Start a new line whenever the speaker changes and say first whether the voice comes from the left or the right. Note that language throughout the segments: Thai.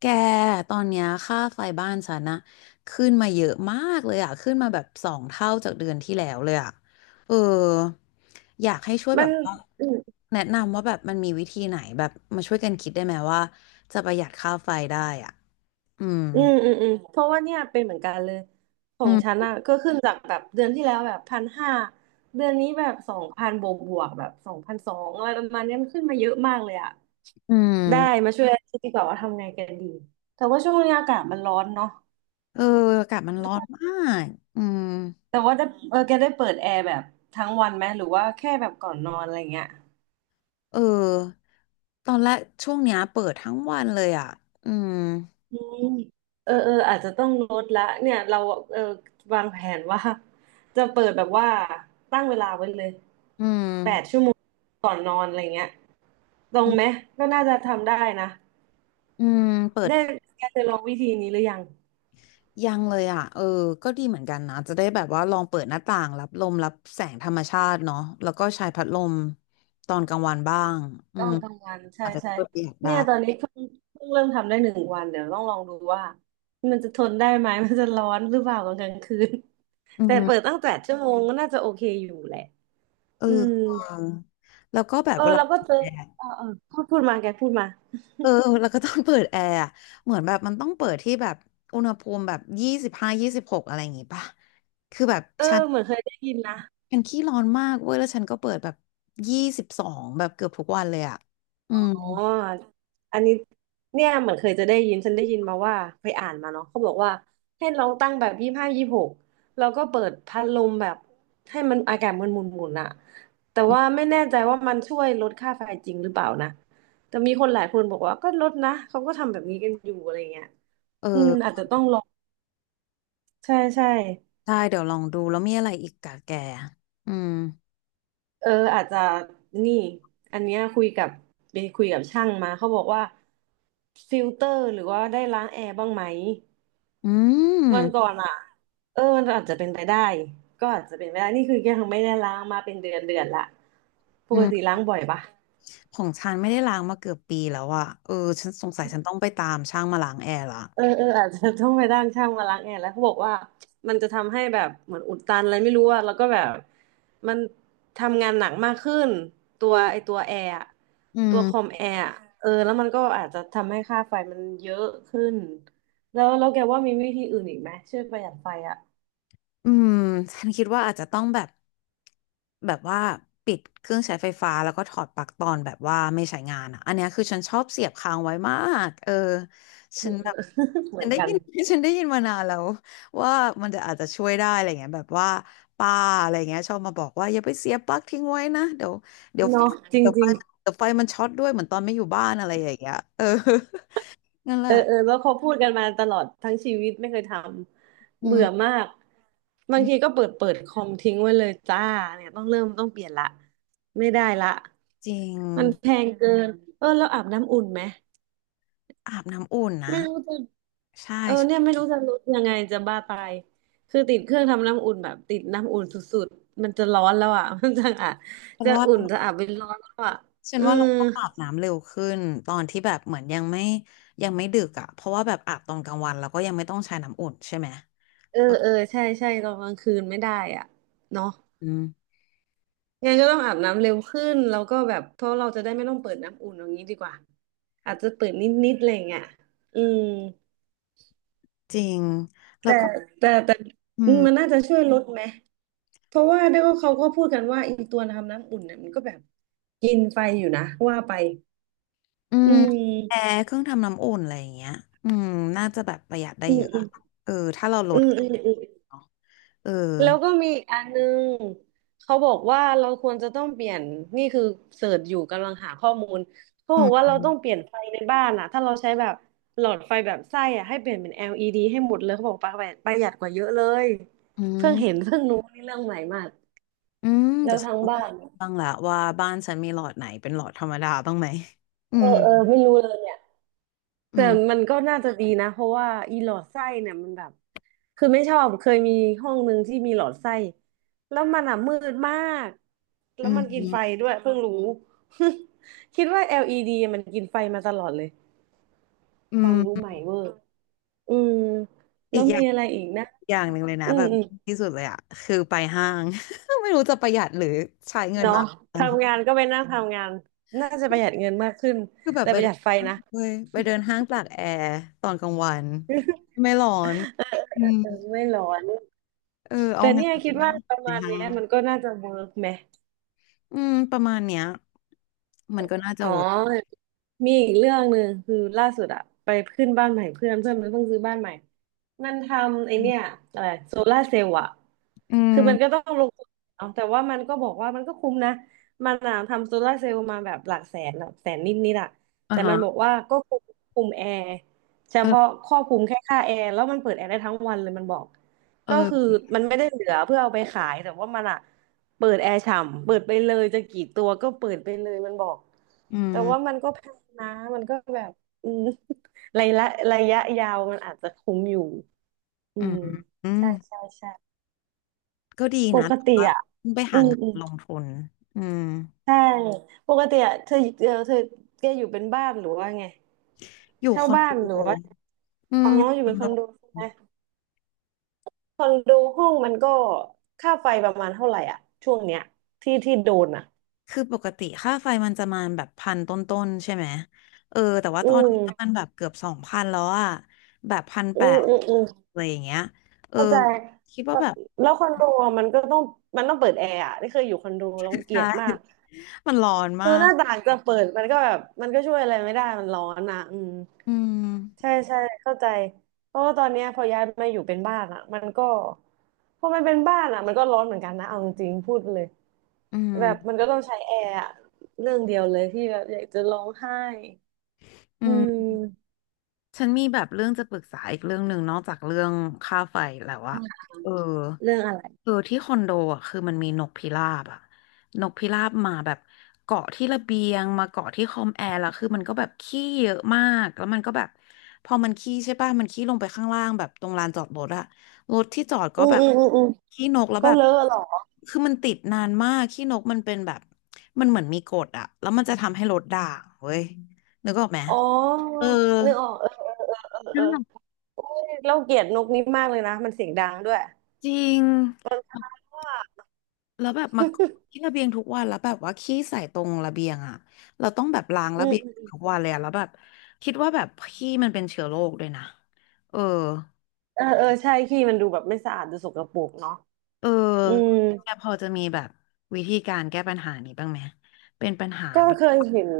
left: แกตอนเนี้ยค่าไฟบ้านฉันนะขึ้นมาเยอะมากเลยอะขึ้นมาแบบสองเท่าจากเดือนที่แล้วเลยอะเอออยากให้ช่วย
right: มั
left: แบ
right: น
left: บว่าแนะนำว่าแบบมันมีวิธีไหนแบบมาช่วยกันคิดได้ไหมว่าจะประหยัดค่าไฟได้อ่ะอืม
right: อืมอืมอืมเพราะว่าเนี่ยเป็นเหมือนกันเลยขอ
left: อื
right: งฉัน
left: ม
right: อ่ะก็ขึ้นจากแบบเดือนที่แล้วแบบ1,500เดือนนี้แบบสองพันบวกแบบ2,200อะไรประมาณเนี้ยมันขึ้นมาเยอะมากเลยอ่ะ
left: อืม
right: ได้มาช่วยคิดดีกว่าว่าทำไงกันดี แต่ว่าช่วงนี้อากาศมันร้อนเนาะ
left: เอออากาศมันร้อนมากอืม
right: แต่ว่าได้เออแกได้เปิดแอร์แบบทั้งวันไหมหรือว่าแค่แบบก่อนนอนอะไรเงี้ย
left: เออตอนแรกช่วงเนี้ยเปิดทั้งวันเลยอ่ะอืม
right: อืมอาจจะต้องลดละเนี่ยเราเออวางแผนว่าจะเปิดแบบว่าตั้งเวลาไว้เลย
left: อืม
right: แปดชั่วโมงก่อนนอนอะไรเงี้ยตร
left: อื
right: ง
left: ม
right: ไหมก็น่าจะทำได้นะ
left: อืมเปิด
right: ได้แกจะลองวิธีนี้หรือยัง
left: ยังเลยอ่ะเออก็ดีเหมือนกันนะจะได้แบบว่าลองเปิดหน้าต่างรับลมรับแสงธรรมชาติเนาะแล้วก็ใช้พัดลมตอนกลางวันบ้างอื
right: ต้อ
left: ม
right: งทำงานใช่
left: อาจจะ
right: ใช่
left: ช่วยประหยัดได้
right: เนี่ยตอนนี้เพิ่งเริ่มทำได้หนึ่งวันเดี๋ยวต้องลองดูว่ามันจะทนได้ไหมมันจะร้อนหรือเปล่าตอนกลางคืน
left: อื
right: แต่เปิด
left: ม
right: ตั้งแปดชั่วโมงก็น่าจะโอเคอยู่แหละ
left: เออ
right: อืม
left: เออแล้วก็แบบ
right: เออ
left: เวลา
right: เราก็เจอ
left: แอร์
right: เออเออพูดพูดมาแกพูดมา
left: เออแล้วก็ต้องเปิดแอร์อะเหมือนแบบมันต้องเปิดที่แบบอุณหภูมิแบบยี่สิบห้ายี่สิบหกอะไรอย่างงี้ป่ะคือแบบ
right: เออ
left: ฉัน
right: เหมือนเคยได้ยินนะ
left: ฉันขี้ร้อนมากเว้ยแล้วฉันก็เปิดแบบยี่สิบสองแบบเกือบทุกวันเลยอ่ะอื
right: อ
left: ม
right: ๋ออันนี้เนี่ยเหมือนเคยจะได้ยินฉันได้ยินมาว่าไปอ่านมาเนาะเขาบอกว่าให้ลองตั้งแบบ25-26แล้วก็เปิดพัดลมแบบให้มันอากาศมันหมุนหมุนอะแต่ว่าไม่แน่ใจว่ามันช่วยลดค่าไฟจริงหรือเปล่านะแต่มีคนหลายคนบอกว่าก็ลดนะเขาก็ทำแบบนี้กันอยู่อะไรเงี้ย
left: เอ
right: อืมอาจ
left: อ
right: จะต้องลองใช่ใช่
left: ได้เดี๋ยวลองดูแล้วมีอะไรอีกกะแกอืม
right: เอออาจจะนี่อันเนี้ยคุยกับไปคุยกับช่างมาเขาบอกว่าฟิลเตอร์หรือว่าได้ล้างแอร์บ้างไหม
left: อืม
right: วันก่อนอ่ะเออมันอาจจะเป็นไปได้ก็อาจจะเป็นไปได้นี่คือยังไม่ได้ล้างมาเป็นเดือนเดือนละป
left: อื
right: ก
left: ม
right: ติล้างบ่อยปะ
left: ของฉันไม่ได้ล้างมาเกือบปีแล้วอะเออฉันสงสัยฉันต้องไปตามช่างมาล้างแอร์ละ
right: เออเอออาจจะต้องไปจ้างช่างมาล้างแอร์แล้วเขาบอกว่ามันจะทำให้แบบเหมือนอุดตันอะไรไม่รู้อะแล้วก็แบบมันทำงานหนักมากขึ้นตัวแอร์อะ
left: อื
right: ตัวคอ
left: ม
right: มแอร์อะเออแล้วมันก็อาจจะทำให้ค่าไฟมันเยอะขึ้นแล้วแกว่ามีวิธีอื่นอีกไหมช่วยประหยัดไฟอะ
left: อืมฉันคิดว่าอาจจะต้องแบบแบบว่าปิดเครื่องใช้ไฟฟ้าแล้วก็ถอดปลั๊กตอนแบบว่าไม่ใช้งานอ่ะอันเนี้ยคือฉันชอบเสียบค้างไว้มากเออฉันแบบ
right: เห
left: ฉั
right: มื
left: น
right: อน
left: ได้
right: กั
left: ยิ
right: น
left: น ฉันได้ยินมานานแล้วว่ามันจะอาจจะช่วยได้อะไรเงี้ยแบบว่าป้าอะไรเงี้ยชอบมาบอกว่าอย่าไปเสียบปลั๊กทิ้งไว้นะเดี๋ยวเดี๋ยวไฟ
right: เนาะจ
left: เดี๋ยวไฟ
right: ริงๆ
left: มันเดี๋ยวไฟมันช็อตด้วยเหมือนตอนไม่อยู่บ้านอะไรอย่างเงี้ยเออ นั่นแห
right: เออ
left: ละ
right: เออแล้วเขาพูดกันมาตลอดทั้งชีวิตไม่เคยทำ
left: อืม
right: เบื่อมากบา
left: อื
right: ง
left: ม
right: ทีก็เปิดคอมทิ้งไว้เลยจ้าเนี่ยต้องเริ่มต้องเปลี่ยนละไม่ได้ละ
left: จริง
right: มันแพงเกินเออแล้วอาบน้ำอุ่นไหม
left: อาบน้ำอุ่นนะ
right: ไม่รู้จะ
left: ใช่
right: เออ
left: ฉ
right: เนี่ยไม่รู้จะลดยังไงจะบ้าตายคือติดเครื่องทำน้ำอุ่นแบบติดน้ำอุ่นสุดๆมันจะร้อนแล้วอ่ะ มันจะอ่ะ
left: ัน
right: จะ
left: ว่า
right: อุ่นจะอาบเป็นร้อนแล้วอ่ะ
left: ฉัน
right: อื
left: ว่า
right: ม
left: เราต้องอาบน้ำเร็วขึ้นตอนที่แบบเหมือนยังไม่ยังไม่ดึกอ่ะเพราะว่าแบบอาบตอนกลางวันเราก็ยังไม่ต้องใช้น้ำอุ่นใช่ไหม
right: เออ
left: เออ
right: เออใช่ใช่ตอนกลางคืนไม่ได้อ่ะเนาะ
left: อืม
right: งั้นก็ต้องอาบน้ำเร็วขึ้นแล้วก็แบบเพราะเราจะได้ไม่ต้องเปิดน้ำอุ่นอย่างนี้ดีกว่าอาจจะเปิดนิดๆอะไรอย่างเงี้ยอืม
left: จริงแล้ว
right: แต่
left: ก็
right: แต่แต่
left: อื
right: ม
left: ม
right: มันน่าจะช่วยลดไหมเพราะว่าได้ก็เขาก็พูดกันว่าอีตัวทำน้ำอุ่นเนี่ยมันก็แบบกินไฟอยู่นะว่าไป
left: อื
right: อื
left: มแอ
right: ม
left: ร์เครื่องทำน้ำอุ่นอะไรอย่างเงี้ยอืมน่าจะแบบประหยัดได้
right: อื
left: เย
right: ม
left: อะ
right: อื
left: อะ
right: ม
left: เออถ้าเราล
right: อื
left: ด
right: มอืม
left: เนาะเออ
right: แล้วก็มีอีกอันนึงเขาบอกว่าเราควรจะต้องเปลี่ยนนี่คือเสิร์ชอยู่กำลังหาข้อมูลเขา
left: อื
right: บอกว่า
left: ม
right: เราต้องเปลี่ยนไฟในบ้านอะถ้าเราใช้แบบหลอดไฟแบบไส้อะให้เปลี่ยนเป็น LED ให้หมดเลยเขาบอกประหยัดกว่าเยอะเลย
left: อื
right: เพิ่งเห็น
left: ม
right: เพิ่งรู้นี่เรื่องใหม่มาก
left: อืม
right: แล้
left: เดี๋ย
right: ว
left: วฉัน
right: ทั้ง
left: ต้องไป
right: บ้าน
left: ดูบ้างละว่าบ้านฉันมีหลอดไหนเป็นหลอดธรรมดาบ้างไหมอื
right: เออ
left: ม
right: เออไม่รู้เลยเนี่ย
left: อื
right: แต่มั
left: ม
right: นก็น่าจะดีนะเพราะว่าอีหลอดไส้เนี่ยมันแบบ คือไม่ชอบเคยมีห้องหนึ่งที่มีหลอดไส้แล้วมันอ่ะมืดมากแล้
left: อื
right: วมันกินไฟ
left: ม
right: ด้วยเพิ่งรู้ คิดว่า LED มันกินไฟมาตลอดเลย
left: อื
right: ความรู้
left: ม
right: ใหม่เวอร์อืมแล้
left: อี
right: ว
left: กอ
right: มี
left: ย่าง
right: อะไรอีกนะ
left: อย่างหนึ่งเลยนะ
right: อื
left: แบ
right: ม
left: บ
right: อืม
left: ที่สุดเลยอะคือไปห้าง ไม่รู้จะประหยัดหรือใช้เงิน
right: เนาะ
left: มากกัน
right: ทำงานก็ไปนั่งทำงานน่าจะประหยัดเงินมากขึ้น
left: คือแบบ
right: แต่
left: ไป
right: ประห
left: เดิ
right: ยัด
left: น
right: ไฟ
left: ห้าง
right: นะ
left: เว้ยไปเดินห้างตากแอร์ตอนกลางวันไม่ร้อนอื
right: เออ
left: ม
right: ไม่ร้อน
left: เออเอา
right: แต่
left: งาน
right: เนี่ยคิด
left: นะ
right: ว่าประ
left: ใน
right: มาณ
left: ห้า
right: เนี้ย
left: ง
right: มันก็น่าจะเวิร์กไหม
left: อืมประมาณเนี้ยมันก็น่าจะ
right: อ๋อ
left: เวิร์ก
right: มีอีกเรื่องหนึ่งคือล่าสุดอะไปขึ้นบ้านใหม่เพื่อนเพื่อนมันเพิ่งซื้อบ้านใหม่มันทำไอเนี่ยอะไรโซลาร์เซลล์อะ
left: อื
right: คือมันก็
left: ม
right: ต้องลงทุนเนาะแต่ว่ามันก็บอกว่ามันก็คุ้มนะมันอะทำโซลาร์เซลล์มาแบบหลักแสนหลักแสนนิดนิดอะ
left: อ่า
right: แต่มันบอก
left: ฮะ
right: ว่าก็คุมคุมแอร์เฉ
left: เอ
right: พาะ
left: อ
right: ครอบคลุมแค่ค่าแอร์แล้วมันเปิดแอร์ได้ทั้งวันเลยมันบอกก็คือ
left: เออ
right: มันไม่ได้เหลือเพื่อเอาไปขายแต่ว่ามันอะ เปิดแอร์ฉ่ำเปิดไปเลยจะกี่ตัวก็เปิดไปเลยมันบอก
left: อื
right: แต่ว่า
left: ม
right: มันก็แพงนะมันก็แบบอืม ระยะระยะยาวมันอาจจะคุ้มอยู่อื
left: อืม
right: ม
left: อืม
right: ใช่ใช่ใช่
left: ก็ดี
right: ป
left: นะ
right: ก
left: แต่
right: ติ
left: ว่า
right: อ่ะ
left: ต้องไป
right: อื
left: หา
right: ม
left: งาน
right: อืม
left: ลงทุนอืม
right: ใช่ปกติอ่ะเธอเออเธอแกอยู่เป็นบ้านหรือว่าไง
left: อยู่
right: เช่า
left: คอน
right: บ้า
left: โด
right: นหรือว่า
left: อื
right: อ๋
left: ม
right: อ
left: อยู่
right: อ
left: ค
right: ยู่
left: อ
right: เป็
left: น
right: นค
left: โด
right: อนโดใช่ไหมคอนโดห้องมันก็ค่าไฟประมาณเท่าไหร่อ่ะช่วงเนี้ยที่โดนอ่ะ
left: คือปกติค่าไฟมันจะมาแบบพันต้นๆใช่ไหมเออแต่ว่า
right: อื
left: ตอน
right: ม
left: นี้มันแบบเกือบสองพันแล้วอะแบบพัน
right: อื
left: แป
right: ม
left: ด
right: อืมอืม
left: อะไรอย่างเงี้ยเออ
right: เข้าใจ
left: คิดว่า
right: เอ่อ
left: แบบ
right: แล้วคอนโดอะมันก็ต้องมันต้องเปิดแอร์อ่ะนี่เคยอยู่คอนโดแล้ว เกลี
left: ใช่
right: ยดมาก
left: มันร้อนมา
right: คือห
left: ก
right: น้าต่างจะเปิดมันก็แบบมันก็ช่วยอะไรไม่ได้มันร้อนอ่ะอืม
left: อืม
right: ใช่ใช่เข้าใจเพราะว่าตอนเนี้ยพอย้ายมาอยู่เป็นบ้านอ่ะมันก็พอมันเป็นบ้านอ่ะมันก็ร้อนเหมือนกันนะเอาจริงๆพูดเลย
left: อื
right: แบบมั
left: ม
right: นก็ต้องใช้แอร์อะเรื่องเดียวเลยที่แบบอยากจะร้องไห้
left: อื
right: อื
left: ม
right: ม
left: ฉันมีแบบเรื่องจะปรึกษาอีกเรื่องหนึ่งนอกจากเรื่องค่าไฟแล้วอะเออ
right: เรื่องอะไร
left: เออที่คอนโดอะคือมันมีนกพิราบอะนกพิราบมาแบบเกาะที่ระเบียงมาเกาะที่คอมแอร์แล้วคือมันก็แบบขี้เยอะมากแล้วมันก็แบบพอมันขี้ใช่ป่ะมันขี้ลงไปข้างล่างแบบตรงลานจอดรถอะรถที่จอดก็
right: อืม
left: แบบ
right: อืมอืมอืม
left: ขี้นกแล้ว
right: ก็
left: แบบ
right: เลอะเหรอ
left: คือมันติดนานมากขี้นกมันเป็นแบบมันเหมือนมีกฎอะแล้วมันจะทำให้รถด่างเว้ยนึกออกไหม
right: อ๋อ
left: เออ
right: นึกออกเออเออเออเอ
left: น้ำหนัก
right: อ เราเกลียดนกนี้มากเลยนะมันเสียงดังด้วย
left: จริง
right: ว่า
left: แล้วแบบมาที่ระเบียงทุกวันแล้วแบบว่าขี้ใส่ตรงระเบียงอ่ะเราต้องแบบล้าง
right: อื
left: ระ
right: ม
left: เบียง
right: อืม
left: ทุกวันเลยอะแล้วแบบคิดว่าแบบขี้มันเป็นเชื้อโรคด้วยนะเออ
right: เออเออใช่ขี้มันดูแบบไม่สะอาดดูสกปรกเนาะ
left: เออ
right: อืม
left: แกพอจะมีแบบวิธีการแก้ปัญหานี้บ้างไหมเป็นปัญหา
right: ก็
left: แบบ
right: เคยเห็น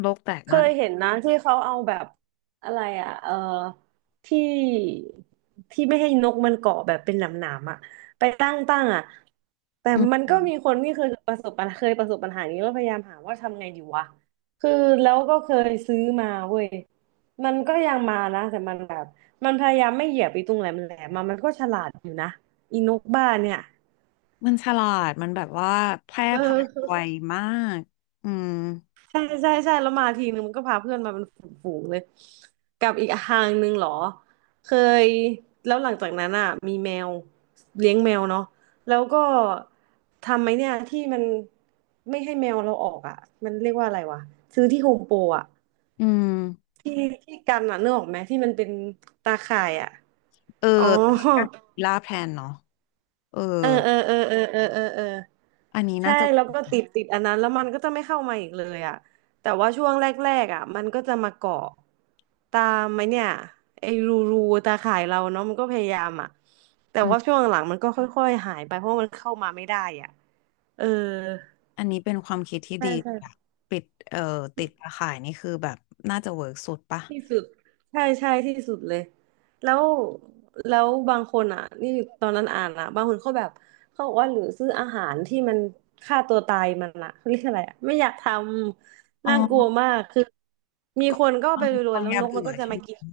left: โลกแตก
right: เค
left: มา
right: ย
left: ก
right: เห็นนะที่เขาเอาแบบอะไรอ่ะเออที่ที่ไม่ให้นกมันเกาะแบบเป็นหนามๆอ่ะไปตั้งอ่ะแต่
left: อื
right: มั
left: ม
right: นก็มีคนที่เคยประสบปัญหานี้แล้วพยายามหาว่าทำไงดีวะคือแล้วก็เคยซื้อมาเว้ยมันก็ยังมานะแต่มันแบบมันพยายามไม่เหยียบไปตรงแหลมแหลมมามันก็ฉลาดอยู่นะอีนกบ้าเนี่ย
left: มันฉลาด มันแบบว่าแพร่
right: เอ
left: พันธุ์ไว
right: อ
left: มากอืม
right: ใช่ใช่ใช่แล้วมาทีนึงมันก็พาเพื่อนมาเป็นฝูงๆเลยกับอีกทางหนึ่งเหรอเคยแล้วหลังจากนั้นอ่ะมีแมวเลี้ยงแมวเนาะแล้วก็ทำไหมเนี่ยที่มันไม่ให้แมวเราออกอ่ะมันเรียกว่าอะไรวะซื้อที่โฮมโปรอ่ะ
left: อืม
right: ที่ที่กันอ่ะนึกออกไหมที่มันเป็นตาข่ายอ่ะ
left: เออ
right: อ๋อ
left: แต่มันก็ล่าแพลนเนาะเออ
right: เออเออเออเออเออเออเออ
left: อันนี้น่า
right: ใช่
left: จะ
right: แล้วก็ติดอันนั้นแล้วมันก็จะไม่เข้ามาอีกเลยอ่ะแต่ว่าช่วงแรกๆอ่ะมันก็จะมาเกาะตามไหมเนี่ยไอ้รูตาข่ายเราเนาะมันก็พยายามอ่ะแต่ว่าช่วงหลังมันก็ค่อยๆหายไปเพราะมันเข้ามาไม่ได้อ่ะเออ
left: อันนี้เป็นความคิดที่
right: ใช่
left: ดี
right: ใช่
left: อะปิดเอ่อติดตาข่ายนี่คือแบบน่าจะเวิร์กสุดปะ
right: ที่สุดใช่ใช่ที่สุดเลยแล้วแล้วบางคนอ่ะนี่ตอนนั้นอ่านอ่ะบางคนเขาแบบเขาบอกว่าหรือซื้ออาหารที่มันฆ่าตัวตายมันอ่ะเขาเรียกอะไรอ่ะไม่อยากทำ
left: อ๋
right: น่ากลัว
left: อ
right: มากคือมี
left: ก็
right: คนก็
left: ตอ
right: ไป
left: น
right: โร
left: ต
right: ย
left: อ
right: ๆ
left: น
right: แล้ว
left: ยา
right: นกมั
left: เบื่
right: น
left: อ
right: ก็จะ
left: ใช่
right: มา
left: ไห
right: กิน
left: ม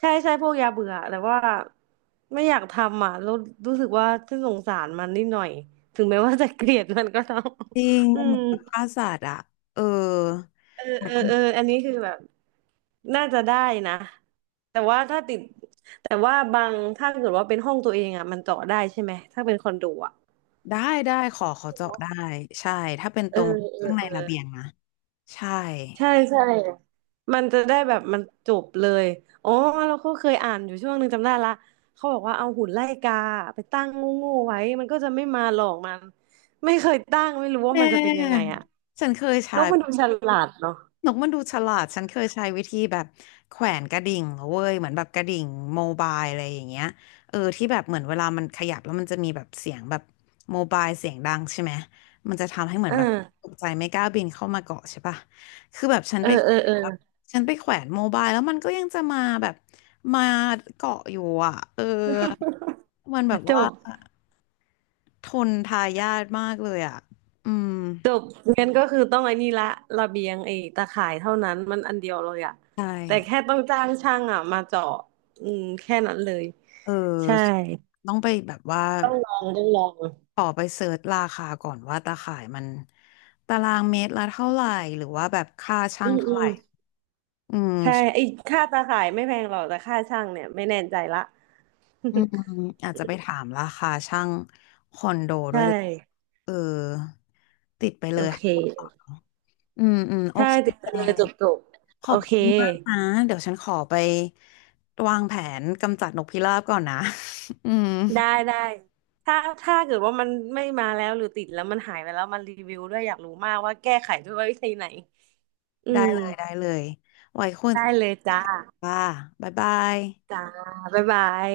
right: ใช่ใช่พวกยาเบื่อแต่ว่าไม่อยากทำอ่ะแล้วรู้สึกว่าฉันสงสารมันนิดหน่อยถึงแม้ว่าจะเกลียดมันก็ต้อง
left: จริง
right: อื
left: มันเห
right: ม
left: มือนกับฆ่าสัตว์อะเออ
right: เออเออเอออันนี้คือแบบน่าจะได้นะแต่ว่าถ้าติดแต่ว่าบางถ้าเกิดว่าเป็นห้องตัวเองอ่ะมันเจาะได้ใช่ไหมถ้าเป็นคอนโดอ่ะ
left: ได้ได้ขอขอเจาะได้ใช่ถ้าเป็นต
right: เออ
left: รง
right: เอ
left: ข้า
right: อ
left: งใน
right: เออ
left: ระเบียงนะใช่
right: ใช่ใช่มันจะได้แบบมันจบเลยอ๋อเราก็เคยอ่านอยู่ช่วงหนึ่งจำได้ละเขาบอกว่าเอาหุ่นไล่กาไปตั้งโง่ๆไว้มันก็จะไม่มาหลอกมันไม่เคยตั้งไม่รู้
left: แต
right: ว่ามันจะเป็นยังไง
left: ่
right: อะ
left: ฉันเคย
right: น
left: ใช้
right: กมันดูฉลาดเนาะ
left: นกมันดูฉลาดฉันเคยใช้วิธีแบบแขวนกระดิ่งเว้ยเหมือนแบบกระดิ่งโมบายอะไรอย่างเงี้ยเออที่แบบเหมือนเวลามันขยับแล้วมันจะมีแบบเสียงแบบโมบายเสียงดังใช่ไหมมันจะทำให้เหมือ
right: เอ
left: น
right: อ
left: แบบตกใจไม่กล้าบินเข้ามาเกาะใช่ปะคือแบบฉัน
right: เออ
left: ไปแข
right: เออ
left: ว
right: เอ
left: น
right: อ
left: แบบฉันไปแขวนโมบายแล้วมันก็ยังจะมาแบบมาเกาะอยู่อ่ะเออมันแบบ
right: จ
left: ว่า
right: บ
left: ทนทายาทมากเลยอ่ะอืม
right: จบงั้นก็คือต้องไอ้นี่ละระเบียงไอ้ตะข่ายเท่านั้นมันอันเดียวเลยอะ
left: ใช่
right: แต่แค่ต้องจ้างช่างอะมาเจาะอืมแค่นั้นเลย
left: เอ
right: ใช่
left: อต้องไปแบบว่า
right: ต้องลอง
left: ขอไปเสิร์ชราคาก่อนว่าตาข่ายมันตารางเมตรละเท่าไหร่หรือว่าแบบค่าช่า
right: อื
left: ง
right: ม
left: เท่า
right: อื
left: ไห
right: ม
left: ร่อืม
right: ใช่ไอ้ค่าตาข่ายไม่แพงหรอกแต่ค่าช่างเนี่ยไม่แน่ใจละ
left: อืม อืมอาจจะไปถามราคาช่างคอนโด
right: ใช
left: ด้วยแหละ
right: ่
left: เออติดไป
right: โอ
left: เลย
right: เค
left: อืมอืมโอ
right: ใช่
left: เค
right: ติดไป
left: แก
right: เลยจบจบ
left: ขอ
right: โอ
left: บ
right: เค
left: คุณมากนะ เดี๋ยวฉันขอไปวางแผนกำจัดนกพิราบก่อนนะ อืม
right: ได้ได้ถ้าถ้าเกิดว่ามันไม่มาแล้วหรือติดแล้วมันหายไปแล้วมันรีวิวด้วยอยากรู้มากว่าแก้ไขด้วยวิธีไหนอื
left: ได้
right: ม
left: เลยได้เลย ไว้คุยกัน
right: ได้เลยจ้า
left: ค่ะบ๊ายบาย
right: จ้าบ๊ายบาย